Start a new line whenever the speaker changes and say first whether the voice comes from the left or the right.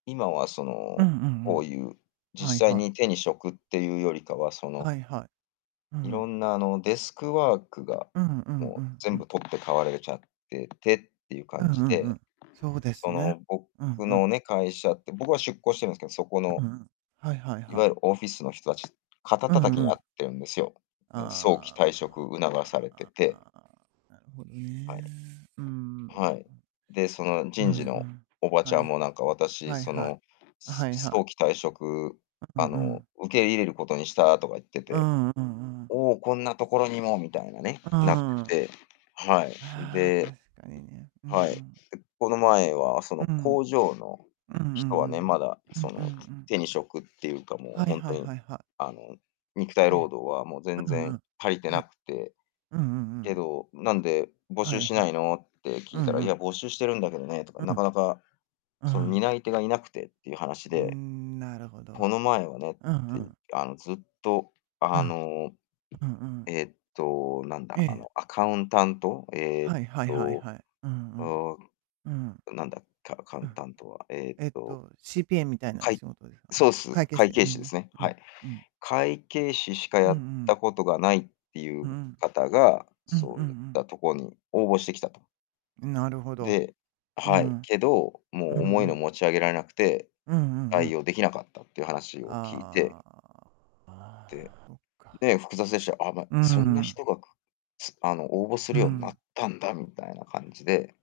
left: 今は、そ
right: うんう
left: の、
right: んう
left: こう
right: ん。
left: いう、
right: はい
left: 実際
right: はい。
left: に手に職っていうよりかは、その
right: はいはい。う
left: 色
right: ん。
left: んなあの、デスクワークが
right: うんうん
left: も
right: う
left: う
right: んう
left: 全
right: ん。
left: 部取って代われれちゃっててっていう
right: うん
left: 感
right: う
left: じ
right: んう
left: で、
right: ん。そうです
left: そ
right: ね。
left: の、僕
right: うんうん。
left: のね、会社って僕は出向してるんですけど、そこ
right: う
left: の
right: うん、はいはい
left: い
right: は
left: わゆ
right: い。
left: るオフィスの人達、肩
right: う
left: 叩き
right: んう
left: にあっ
right: ん。
left: てるんですよ。ね、早期
right: あ
left: 退職
right: あ、あ
left: 促さ
right: あ
left: れて
right: ああ
left: て。
right: あ、なるほどね。
left: はい。
right: うんうんう
left: は
right: ん。
left: い。で、その
right: うんう
left: 人事の
right: ん。
left: おばち
right: は
left: ゃ
right: い、
left: ん
right: は。
left: もなんか、私、
right: はい
left: そ
right: はい。
left: の、
right: あ、
left: す
right: はい、は。
left: 早期退職、
right: うう、
left: あ
right: う
left: の、
right: ん。
left: 受け入れることにしたとか言って
right: う
left: て。
right: んうんうん。
left: おお、こんなところにも、みたいなね、
right: うう
left: なって
right: んうん。
left: て。はい。
right: ああ、
left: で
right: 確かにね。うんう
left: はい。で、
right: ん。
left: この前はそ
right: う
left: の
right: う
left: 工
right: ん。
left: 場の
right: うんうん
left: 人はね、まだ
right: うん。う
left: そ
right: んうん
left: の
right: うん。
left: 手に職っていうかも
right: は
left: う
right: い
left: ほん
right: は
left: と
right: い
left: に
right: はいは。
left: あの、肉体
right: え
left: 労
right: え、
left: 働はもう全
right: ううん
left: 然
right: うん、
left: 足りて
right: は
left: な
right: い。
left: くて。
right: うんうんうん
left: け
right: うん。
left: ど、なんで募
right: は
left: 集
right: い
left: しな
right: は
left: いのって聞
right: う
left: いた
right: ん
left: ら、
right: う
left: いや
right: ん。
left: 募集してるんだけどねとか、
right: うう
left: なか
right: ん。
left: なか
right: う
left: その
right: ん。
left: 担い手がいなくてっていう話
right: うー
left: で。
right: ん、なるほど。
left: この前はね、
right: うんう
left: てい
right: ん。
left: あのずっと
right: う
left: あ
right: ん。
left: の、
right: うんうん。
left: えっと、なんだ、あ
right: え
left: の
right: え。
left: アカウンタント、えっ
right: はいはいはい
left: と、
right: はい。うん
left: お
right: うん。うん。
left: なんだカカウ
right: う
left: ン
right: ん。
left: タントは、えっ
right: えっ
left: と。
right: と、CPA みたいな
left: はい。
right: 仕事ですか。あ、
left: そうす。
right: 会計
left: 会
right: 士う
left: 計士です
right: ん、
left: ね、
right: う
left: はい。
right: ん、うん。
left: 会計士しか
right: うん
left: や
right: う
left: っ
right: ん。
left: たことがないってい
right: う
left: う
right: ん。
left: 方が、
right: うん
left: そ
right: うん
left: う
right: う
left: ゆっ
right: ん。
left: たところに応募してきたと。
right: んなるほど。
left: で
right: う
left: は
right: ん。
left: い、
right: うん
left: けど、も
right: う
left: う重いの
right: ん。
left: 持ち上げられなくて、
right: うんうんう
left: 対
right: ん。
left: 応できなかったっていう話を聞いて。
right: あああ
left: で
right: あ、そっか。
left: で、複雑でした。あ、ま、
right: うー
left: そんな
right: ん。
left: 人がくすあの応募す
right: う
left: るようになっ
right: ん。
left: たんだみたいな感じで。